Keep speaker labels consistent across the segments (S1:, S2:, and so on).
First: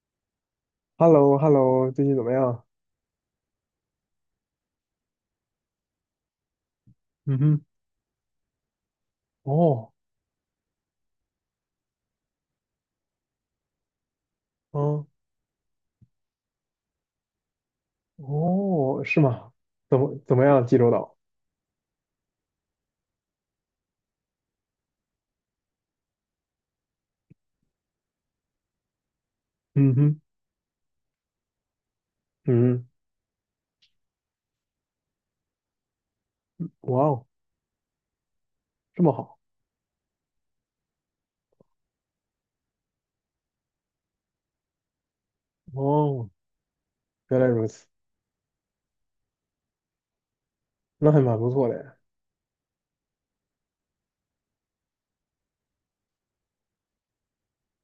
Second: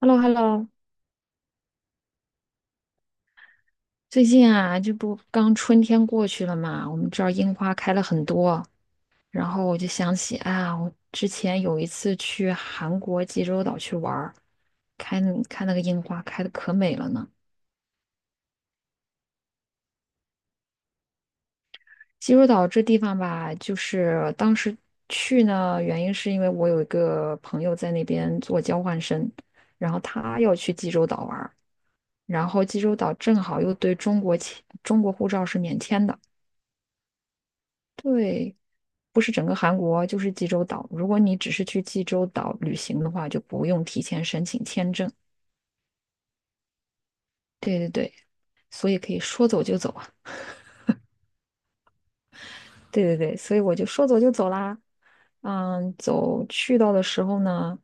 S1: Hello,Hello,
S2: hello hello 最近怎么样？
S1: 最近啊，这不刚春天过去了嘛，我们这儿
S2: 嗯
S1: 樱
S2: 哼，
S1: 花开了很多，然后我就
S2: 哦，
S1: 想起啊，我之前有一次去韩国济州岛去玩儿，
S2: 嗯，
S1: 看看那个樱花开的可美了呢。
S2: 哦，是吗？怎么样？济州岛？
S1: 济州岛这地方吧，就是当时去呢，原因是因为我有一个朋友在那边做交换生，然
S2: 嗯
S1: 后
S2: 哼，
S1: 他要去济州岛玩儿，然后济
S2: 嗯，
S1: 州岛正好又对中国签中国护照是免签的。
S2: 哇哦，
S1: 对，
S2: 这么
S1: 不是
S2: 好？
S1: 整个韩国，就是济州岛。如果你只是去济州岛旅行的话，就不用提前申请签证。
S2: 哦，原来如
S1: 对
S2: 此，
S1: 对对，所以可以说走就走啊。
S2: 那还蛮不错的。
S1: 对对对，所以我就说走就走啦。嗯，走去到的时候呢，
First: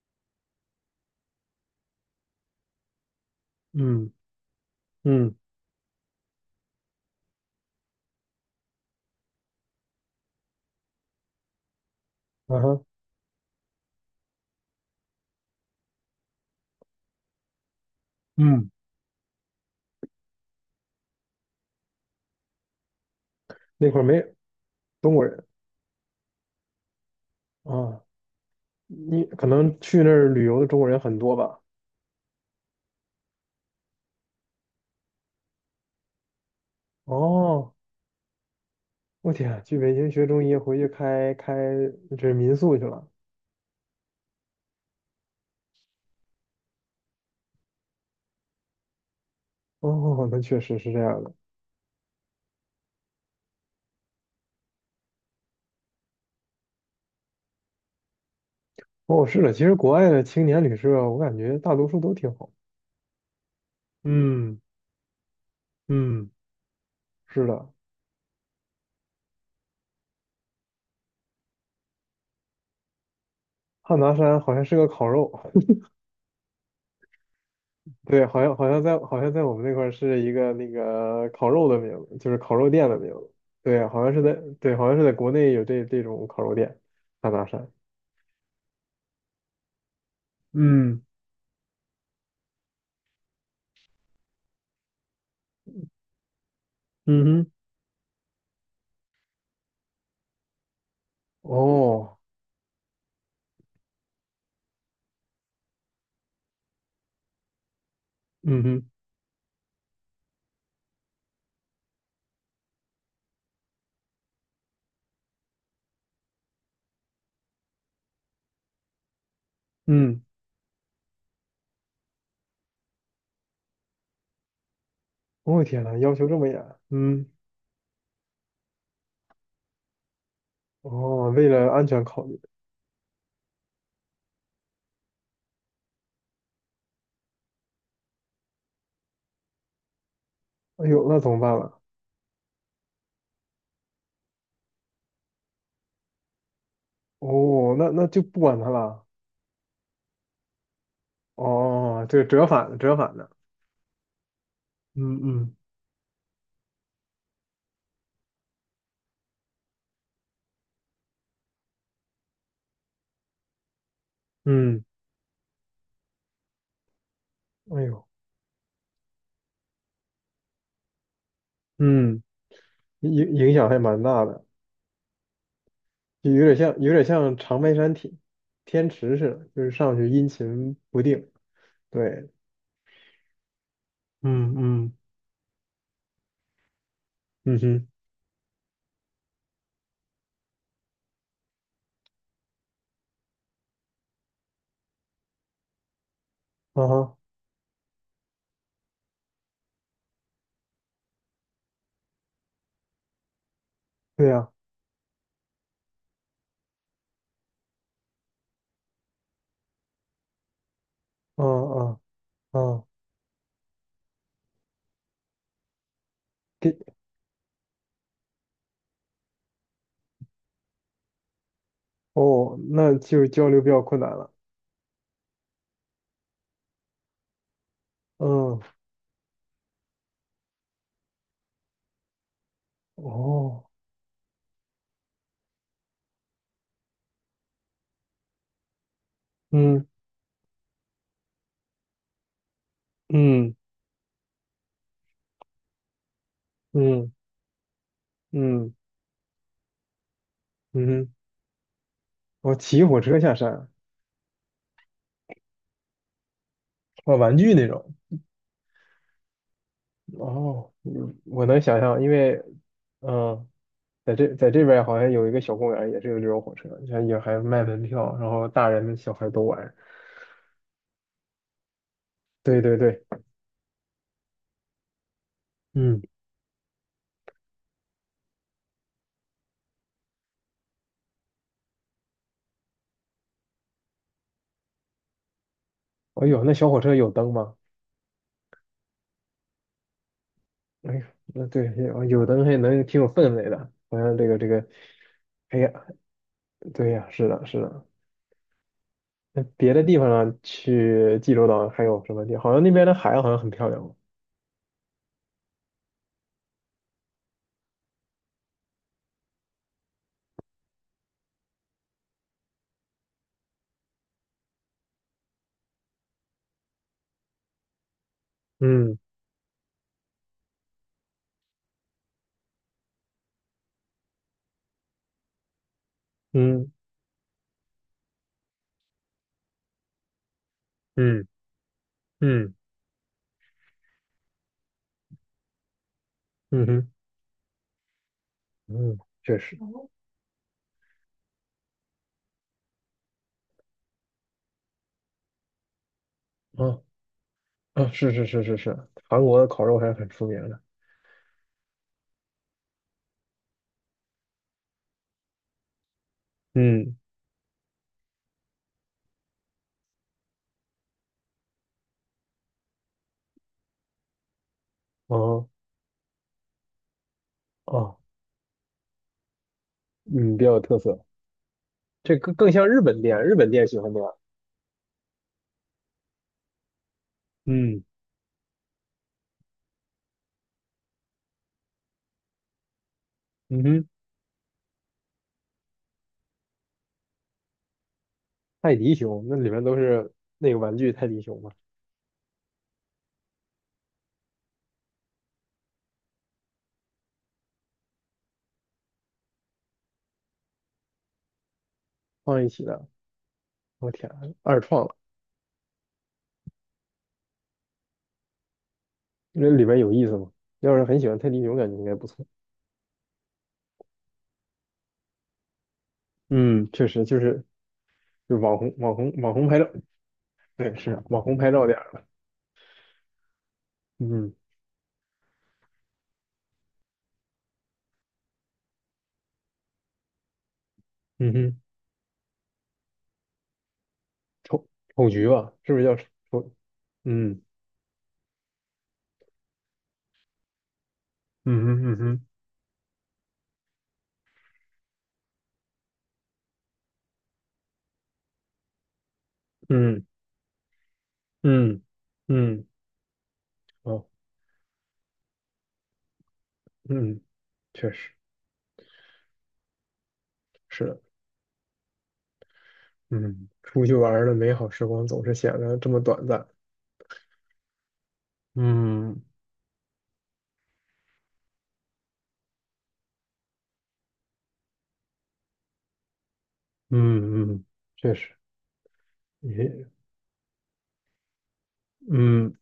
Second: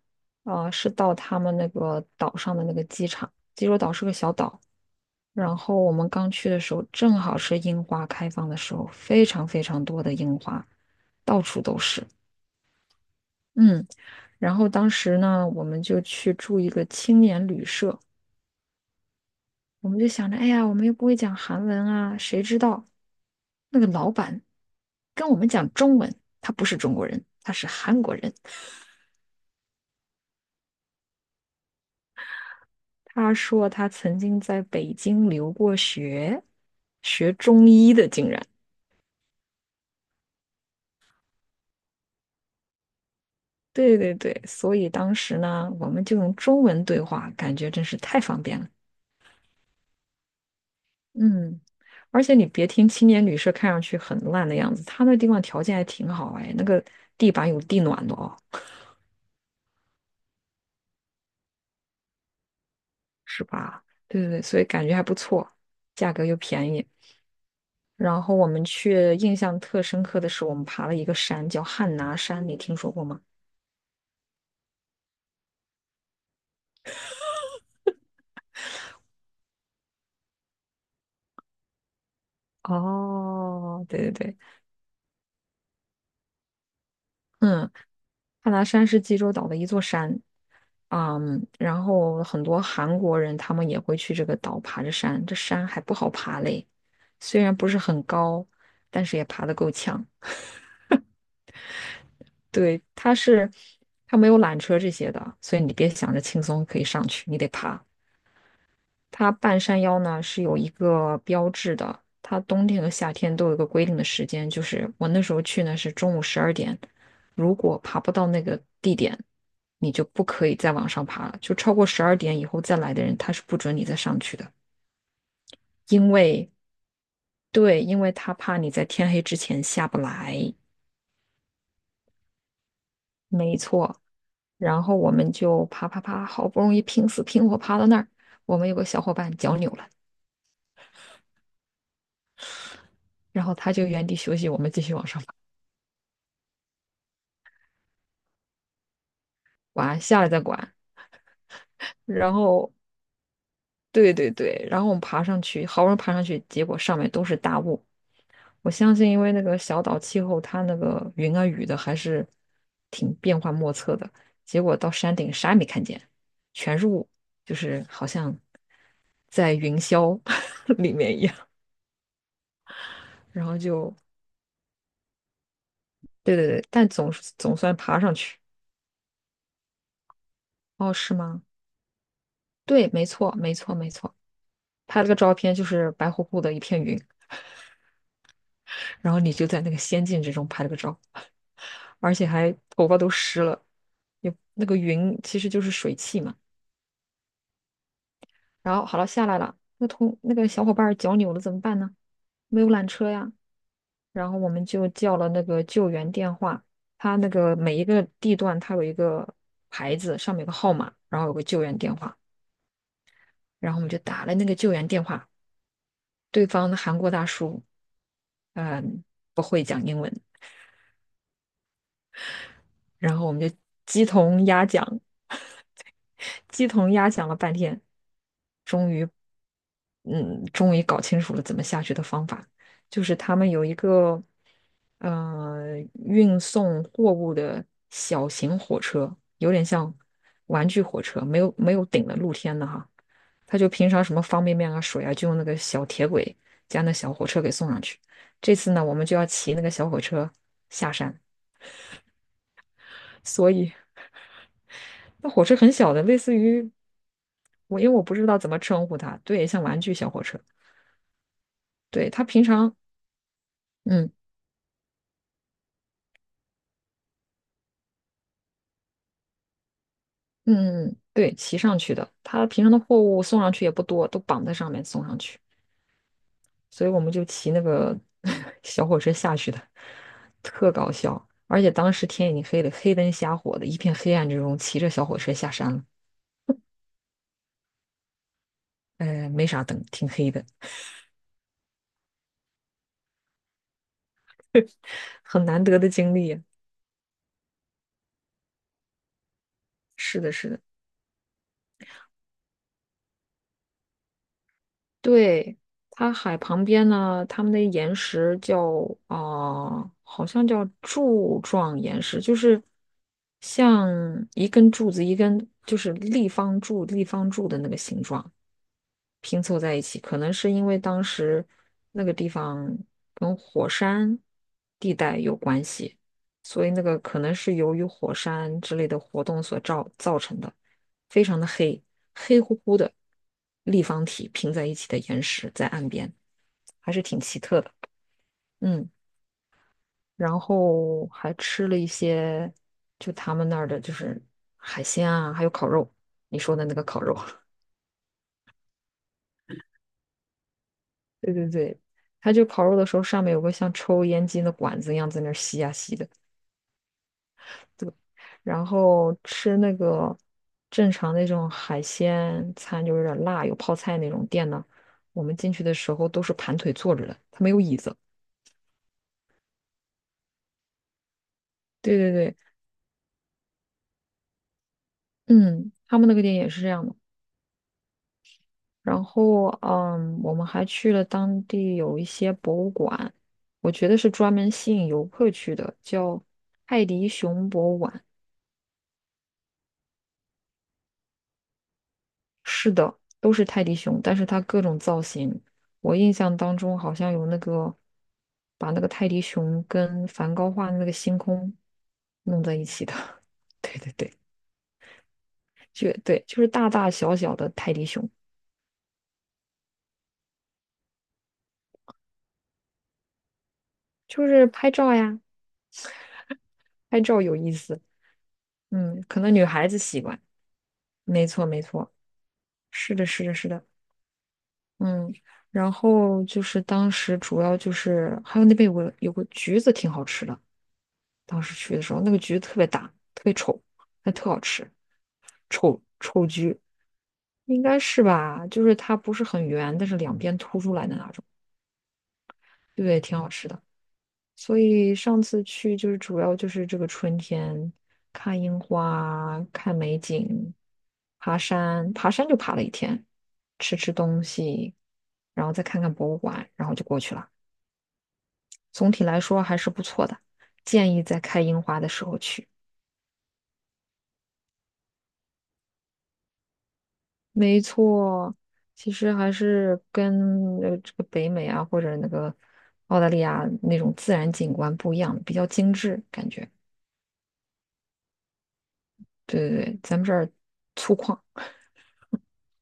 S1: 啊，是到他们那个岛上的那个机场。济州岛是
S2: 嗯
S1: 个小岛，
S2: 嗯，
S1: 然后我们刚去的时候，正好是樱花开放的时候，非常非常多的樱花，到处都是。
S2: 啊哈，
S1: 嗯。然后当时呢，我们就去住一个青年旅社，
S2: 嗯，
S1: 我们就想着，哎呀，我们又不会讲韩文啊，谁知道那个
S2: 那块儿
S1: 老
S2: 没
S1: 板
S2: 中国
S1: 跟我
S2: 人
S1: 们讲中文，他不是中国人，他是
S2: 啊，
S1: 韩国人。
S2: 你可能去那儿旅游的中国人很多吧？
S1: 他说他曾经在北京留过学，学中
S2: 哦，
S1: 医的，竟然。
S2: 我天啊，去北京学中医，回去开这民宿去了。
S1: 对对对，所以当时呢，我们就用中文对话，感觉真是太方便了。
S2: 哦 那确实是这样的。
S1: 嗯，而且你别听青年旅社看上去很烂的样子，它那地方条件还挺好哎，那个地板有地暖的哦，
S2: 哦，是的，其实国外的青年旅社，我感觉大多数都挺好。
S1: 是吧？对对对，所
S2: 嗯
S1: 以感觉还不错，价格
S2: 嗯，
S1: 又便宜。
S2: 是的，
S1: 然后我们去印象特深刻的是，我们爬了一个山叫汉拿山，你听说过吗？
S2: 汉拿山好像是个烤肉，对，好像好像在好像在我们那块儿是一个那个烤肉的名字，就是烤肉店的名字。
S1: 哦，
S2: 对，好
S1: 对
S2: 像
S1: 对
S2: 是在
S1: 对，
S2: 对，好像是在国内有这种烤肉店，汉拿山。
S1: 嗯，汉拿山是济州岛的一座山，
S2: 嗯
S1: 嗯，然后很多韩国人他们也会去这个岛爬着山，这山还不好爬嘞，
S2: 嗯
S1: 虽
S2: 哼，
S1: 然不是很高，但是也爬得够呛。
S2: 哦，
S1: 对，它是它没有缆车这些的，所以你别想着轻松可以上去，你得爬。
S2: 嗯哼，
S1: 它半山腰呢是有一个标志的，它冬天和夏天都有一个规定的时间，就是我那时候去呢是中午十二点，如果爬不到那个地点，你就
S2: 嗯
S1: 不可以再往上爬了，就超过十二点以后再来的人，他是不准你再上去的，
S2: 我、天呐，
S1: 因
S2: 要求这么
S1: 为
S2: 严。嗯，
S1: 对，因为他怕你在天黑之前下不来，
S2: 哦，为了安全考虑，
S1: 没错。然后我们就爬爬爬，好不容易拼死拼活爬到那儿，我们有个小伙伴脚扭了，
S2: 哎呦，那怎么办了？
S1: 然后他就原地休息，我们继续往上爬。
S2: 哦，那就不管他了。
S1: 管，下来再管。
S2: 哦，这个
S1: 然
S2: 折
S1: 后
S2: 返折返的，
S1: 对对对，然后我们
S2: 嗯
S1: 爬上
S2: 嗯，
S1: 去，好不容易爬上去，结果上面都是大雾。我相信，因为那个小岛气候，它那个云啊雨的还是挺变幻莫测的。结果
S2: 嗯，
S1: 到山顶啥也没看见，全是雾，就
S2: 哎
S1: 是
S2: 呦，
S1: 好像在云霄 里面一样。
S2: 嗯，影
S1: 然
S2: 影
S1: 后
S2: 响还
S1: 就
S2: 蛮大的，就
S1: 对
S2: 有
S1: 对
S2: 点
S1: 对，
S2: 像
S1: 但
S2: 有点
S1: 总是
S2: 像
S1: 总
S2: 长白
S1: 算
S2: 山
S1: 爬上
S2: 天
S1: 去。
S2: 天池似的，就是上去阴晴
S1: 哦，
S2: 不
S1: 是
S2: 定。
S1: 吗？
S2: 对，
S1: 对，没错，没错，没错。
S2: 嗯嗯，
S1: 拍了个照片，就是白乎乎的一片云，
S2: 嗯哼，
S1: 然后你就在那个仙境之中拍了个照。而且还头发都湿了，有那个云其实就是水汽嘛。
S2: 啊哈，
S1: 然后好了，下来了，那同那个小伙伴儿脚扭了怎么办呢？没有缆车呀，
S2: 对
S1: 然后
S2: 呀，
S1: 我们就叫了那个救援电话，它那个每一个地段它有一个牌子，上面有个号码，然后有个
S2: 啊
S1: 救援电
S2: 啊
S1: 话，
S2: 啊，
S1: 然后我们就打了那个救援电话，对方
S2: 给
S1: 的韩国大叔，嗯，不会讲英文，
S2: 哦，那
S1: 然
S2: 就
S1: 后我们
S2: 交
S1: 就
S2: 流比较困
S1: 鸡
S2: 难了。
S1: 同鸭讲，鸡同鸭讲了半天，
S2: 嗯，
S1: 终于，嗯，终于搞清楚了怎么下去的方法。就是他们
S2: 哦，
S1: 有一个，呃，运送货物的小型火车，有点
S2: 嗯
S1: 像玩具火车，没有顶的露天的哈。
S2: 嗯
S1: 他就平常什么方便面啊、水啊，就用那个小铁轨加那
S2: 嗯
S1: 小火车给送上去。这
S2: 嗯
S1: 次呢，我们就要骑那个小火车
S2: 嗯
S1: 下
S2: 哼，
S1: 山，
S2: 我骑火车下
S1: 所
S2: 山，
S1: 以。那火车很小的，类似于
S2: 啊，玩具那
S1: 我，
S2: 种。
S1: 因为我不知道怎么称呼它，对，像玩具小火车，
S2: 哦，嗯我能想象，因
S1: 对，它
S2: 为，
S1: 平常，
S2: 嗯，
S1: 嗯
S2: 在这边儿好像有一个小公园儿也是有这种火车，像也还卖门票，然后大人小孩都玩。
S1: 嗯，对，骑上去的，它
S2: 对
S1: 平常
S2: 对
S1: 的货
S2: 对，
S1: 物送上去也不多，都绑在上面送上去，
S2: 嗯，
S1: 所以我们就骑那个 小火车下去的，特搞笑。而且当时天已经黑了，黑灯瞎火的，一片黑暗之中，骑着小火车下山了，
S2: 哎呦，那小火车有灯吗？
S1: 没啥灯，挺黑的，
S2: 哎呦，那对，有灯还能挺有氛围的，好像这个，
S1: 很
S2: 哎
S1: 难
S2: 呀，
S1: 得的经历啊。
S2: 对呀，是的，是的。那别的地方
S1: 是的，
S2: 呢？
S1: 是的。
S2: 去济州岛还有什么地？好像那边的海好像很漂亮哦。
S1: 对，它海旁边呢，它们的岩石叫啊、好像叫柱状岩石，就是像一根柱子，一根就是立方柱、立方柱的那个形状。
S2: 嗯
S1: 拼凑在一起，可能是因为当时那个地方跟火山地带有关系，所
S2: 嗯
S1: 以那个可能是由于火山之类的活动所造成的，非
S2: 嗯
S1: 常的黑，黑
S2: 嗯
S1: 乎乎的立方体拼在一起的岩石在岸边，
S2: 嗯哼
S1: 还是挺奇特的。嗯，
S2: 嗯，确实。
S1: 然后还吃了一些就他们那儿的就是海鲜啊，还有烤肉，你说的那
S2: 啊。
S1: 个烤肉。
S2: 啊，是是是是是，韩国的烤肉还是很出名的。
S1: 对对对，它就烤肉的时候上面有个像抽烟机的管子一样在那儿吸呀吸的，
S2: 嗯，
S1: 然后吃那个正常那种海鲜餐就有点辣，有泡菜那种店呢，我们
S2: 哦
S1: 进去的时候都是盘腿坐着的，它没有椅子。
S2: 哦，嗯，比较有特色。
S1: 对对
S2: 这更
S1: 对，
S2: 更像日本店，日本店喜欢那样。
S1: 嗯，他们那个店也是这样的。
S2: 嗯
S1: 然后嗯，我们还去了当地有一些博物馆，
S2: 嗯
S1: 我觉
S2: 哼，
S1: 得是专门吸引游客去的，叫泰迪熊博物馆。
S2: 泰迪熊那里面都是那个玩具泰迪熊嘛，
S1: 是的，都是泰迪熊，但是它各种造型，我印象当中好像有那个把那个泰迪熊跟梵高画的那个星空弄
S2: 放一
S1: 在
S2: 起
S1: 一起
S2: 的。
S1: 的。对
S2: 我
S1: 对
S2: 天，
S1: 对，
S2: 二创了，
S1: 就对，就是大大小小的泰迪熊，
S2: 那里面有意思吗？要是很喜欢泰迪熊，感觉应该不错。
S1: 就是拍照呀，
S2: 嗯确
S1: 拍
S2: 实，就
S1: 照有
S2: 是
S1: 意思。
S2: 就网红网
S1: 嗯，
S2: 红
S1: 可
S2: 网
S1: 能女
S2: 红拍照，
S1: 孩子喜欢。
S2: 对，是啊网
S1: 没
S2: 红
S1: 错
S2: 拍
S1: 没
S2: 照点儿
S1: 错，
S2: 了。
S1: 是的是的是的，
S2: 嗯
S1: 嗯。然后就是当时主要就是还有那边有个橘子挺好吃的，
S2: 嗯
S1: 当时
S2: 哼，
S1: 去的时候，那个橘子特别大，特别丑，但特好
S2: 丑
S1: 吃，
S2: 丑橘吧，是不
S1: 丑
S2: 是叫
S1: 丑
S2: 丑？
S1: 橘
S2: 嗯
S1: 应该是吧？就是它不是很圆，但是两边凸出来的那种，
S2: 嗯哼嗯哼
S1: 对，挺好吃的。所以上次去就是主要就是这个春天，看樱花，看美
S2: 嗯
S1: 景，爬
S2: 嗯
S1: 山，爬山就爬了
S2: 嗯。
S1: 一天，吃吃
S2: 哦，
S1: 东西，然后再看看博物馆，然后就过去
S2: 嗯，
S1: 了。
S2: 确实
S1: 总体来说还是不错的，
S2: 是
S1: 建
S2: 的，
S1: 议在开樱花的时候去。
S2: 嗯，出去玩儿的美好时光总是显得这么短暂。
S1: 没错，其实
S2: 嗯
S1: 还是跟这个北美啊，或者那个澳大利亚那种自然景观不一样，比较精致感觉。
S2: 嗯嗯，确实，
S1: 对对对，
S2: 也
S1: 咱们这儿粗犷。
S2: 嗯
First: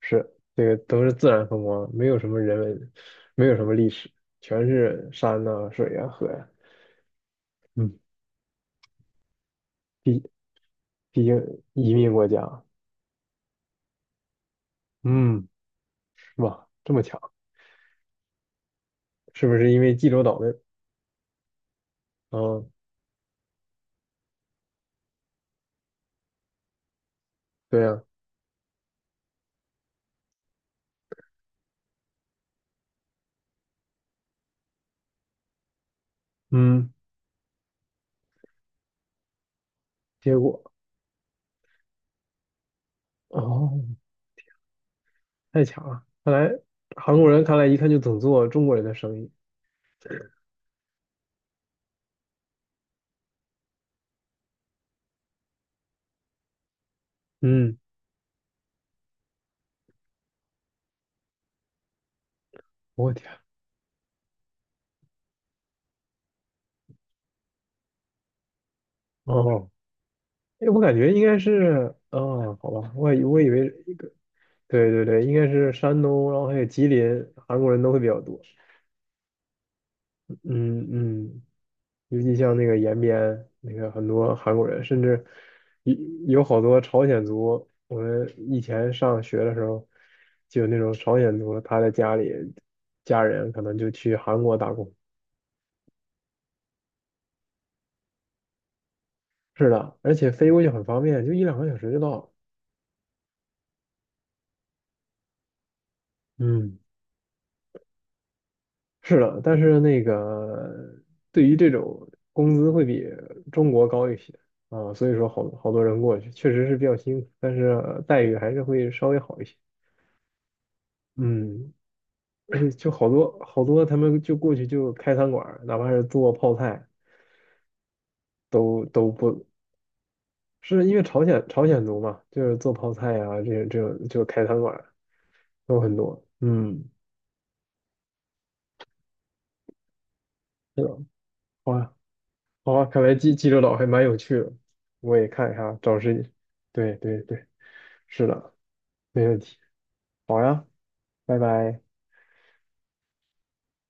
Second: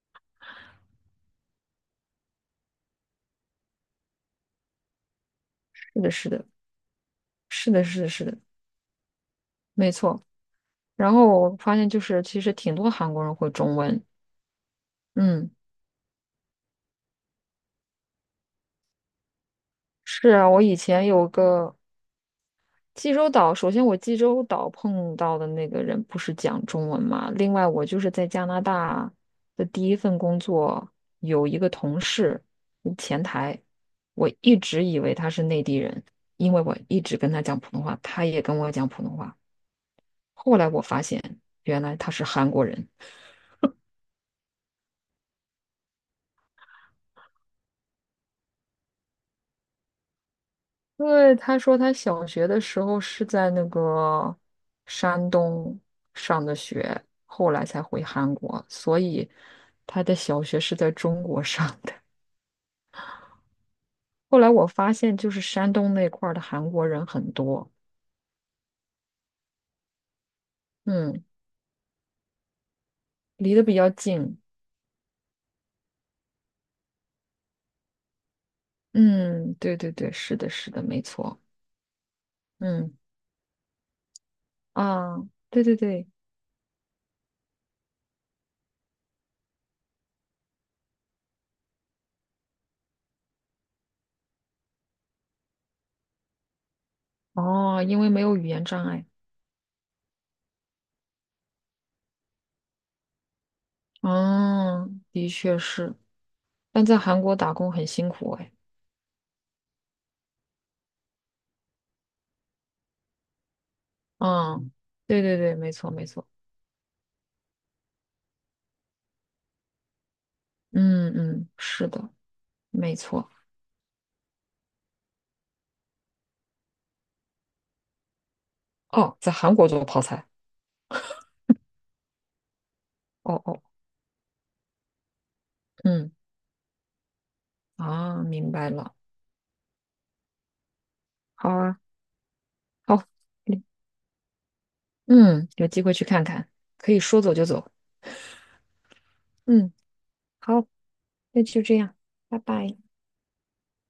S2: 是这个都是自然风光，没有什么人文，没有什么历史，全是山呐、水
S1: 是
S2: 呀、
S1: 的，是
S2: 河
S1: 的，
S2: 呀。
S1: 是的，
S2: 嗯，
S1: 是的，是的，没
S2: 毕
S1: 错。然
S2: 毕
S1: 后我
S2: 竟
S1: 发现
S2: 移
S1: 就
S2: 民
S1: 是，
S2: 国
S1: 其实
S2: 家，
S1: 挺多韩国人会中文。
S2: 嗯，
S1: 嗯，
S2: 是吧？这么强，是不是因为济州
S1: 是
S2: 岛
S1: 啊，
S2: 的？
S1: 我以前有个，
S2: 哦，
S1: 济州岛，首先我济州岛碰到的那个人不是讲中文嘛，另外
S2: 对
S1: 我就
S2: 呀、
S1: 是在加拿大的第一份工作，有一个同事，前台，我一直以为他是内地人，因为我
S2: 嗯，
S1: 一直跟他讲普通话，他也跟我讲普通话，
S2: 结
S1: 后
S2: 果
S1: 来我发现原来他是韩国人。
S2: 哦。太强了！看来韩国人看来一看就懂做中国人的生意。
S1: 对，他说他小学的时候是在那个山东上的学，后来
S2: 嗯，
S1: 才回韩国，所以他的小学是在中国上的。
S2: 我天，
S1: 后来我发现，就是山东那块儿的韩国人很多，
S2: 哦，哎，我感觉应
S1: 嗯，
S2: 该是，哦，好吧，我以我以
S1: 离得
S2: 为
S1: 比较
S2: 一个，
S1: 近，
S2: 对对对，应该是山东，然后还有吉林，韩国人都会比较多。
S1: 嗯，对对对，是的，是的，
S2: 嗯
S1: 没错，
S2: 嗯，尤其像那个
S1: 嗯
S2: 延边，那个很多韩国人，甚
S1: 啊，
S2: 至
S1: 对对
S2: 有
S1: 对，
S2: 有好多朝鲜族。我们以前上学的时候，就有那种朝鲜族，他在家里家人可能就去韩国打工，
S1: 哦，因为没有语言障碍，
S2: 是的，而且飞过去很方便，就一两个小时就到了。
S1: 嗯，的确是，
S2: 嗯，
S1: 但在韩国打工很辛苦哎。
S2: 是的，但是那个对于这种工资会比中国高一些
S1: 嗯，
S2: 啊，所以
S1: 对
S2: 说
S1: 对
S2: 好
S1: 对，
S2: 好
S1: 没
S2: 多
S1: 错
S2: 人
S1: 没
S2: 过
S1: 错，
S2: 去，确实是比较辛苦，但是待遇还是会稍微好一些。
S1: 嗯嗯，
S2: 嗯，
S1: 是的，
S2: 而且就
S1: 没
S2: 好
S1: 错。
S2: 多好多他们就过去就开餐馆儿，哪怕是做泡菜都
S1: 哦，在
S2: 不
S1: 韩国做泡菜，
S2: 是因为朝鲜族嘛，就是做泡菜啊
S1: 哦
S2: 这
S1: 哦，
S2: 种这种就开餐馆儿都很
S1: 嗯
S2: 多。嗯，
S1: 啊，明白了，
S2: 是的，
S1: 好啊，
S2: 哇好啊，看
S1: 好，
S2: 来济州岛还蛮有趣的，我也
S1: 嗯，
S2: 看一
S1: 有
S2: 下，
S1: 机会
S2: 找
S1: 去看
S2: 时，
S1: 看，可
S2: 对
S1: 以说
S2: 对
S1: 走就
S2: 对，
S1: 走，
S2: 是的，没问题。
S1: 嗯，
S2: 好呀，
S1: 好，
S2: 拜
S1: 那就这
S2: 拜。
S1: 样，拜拜。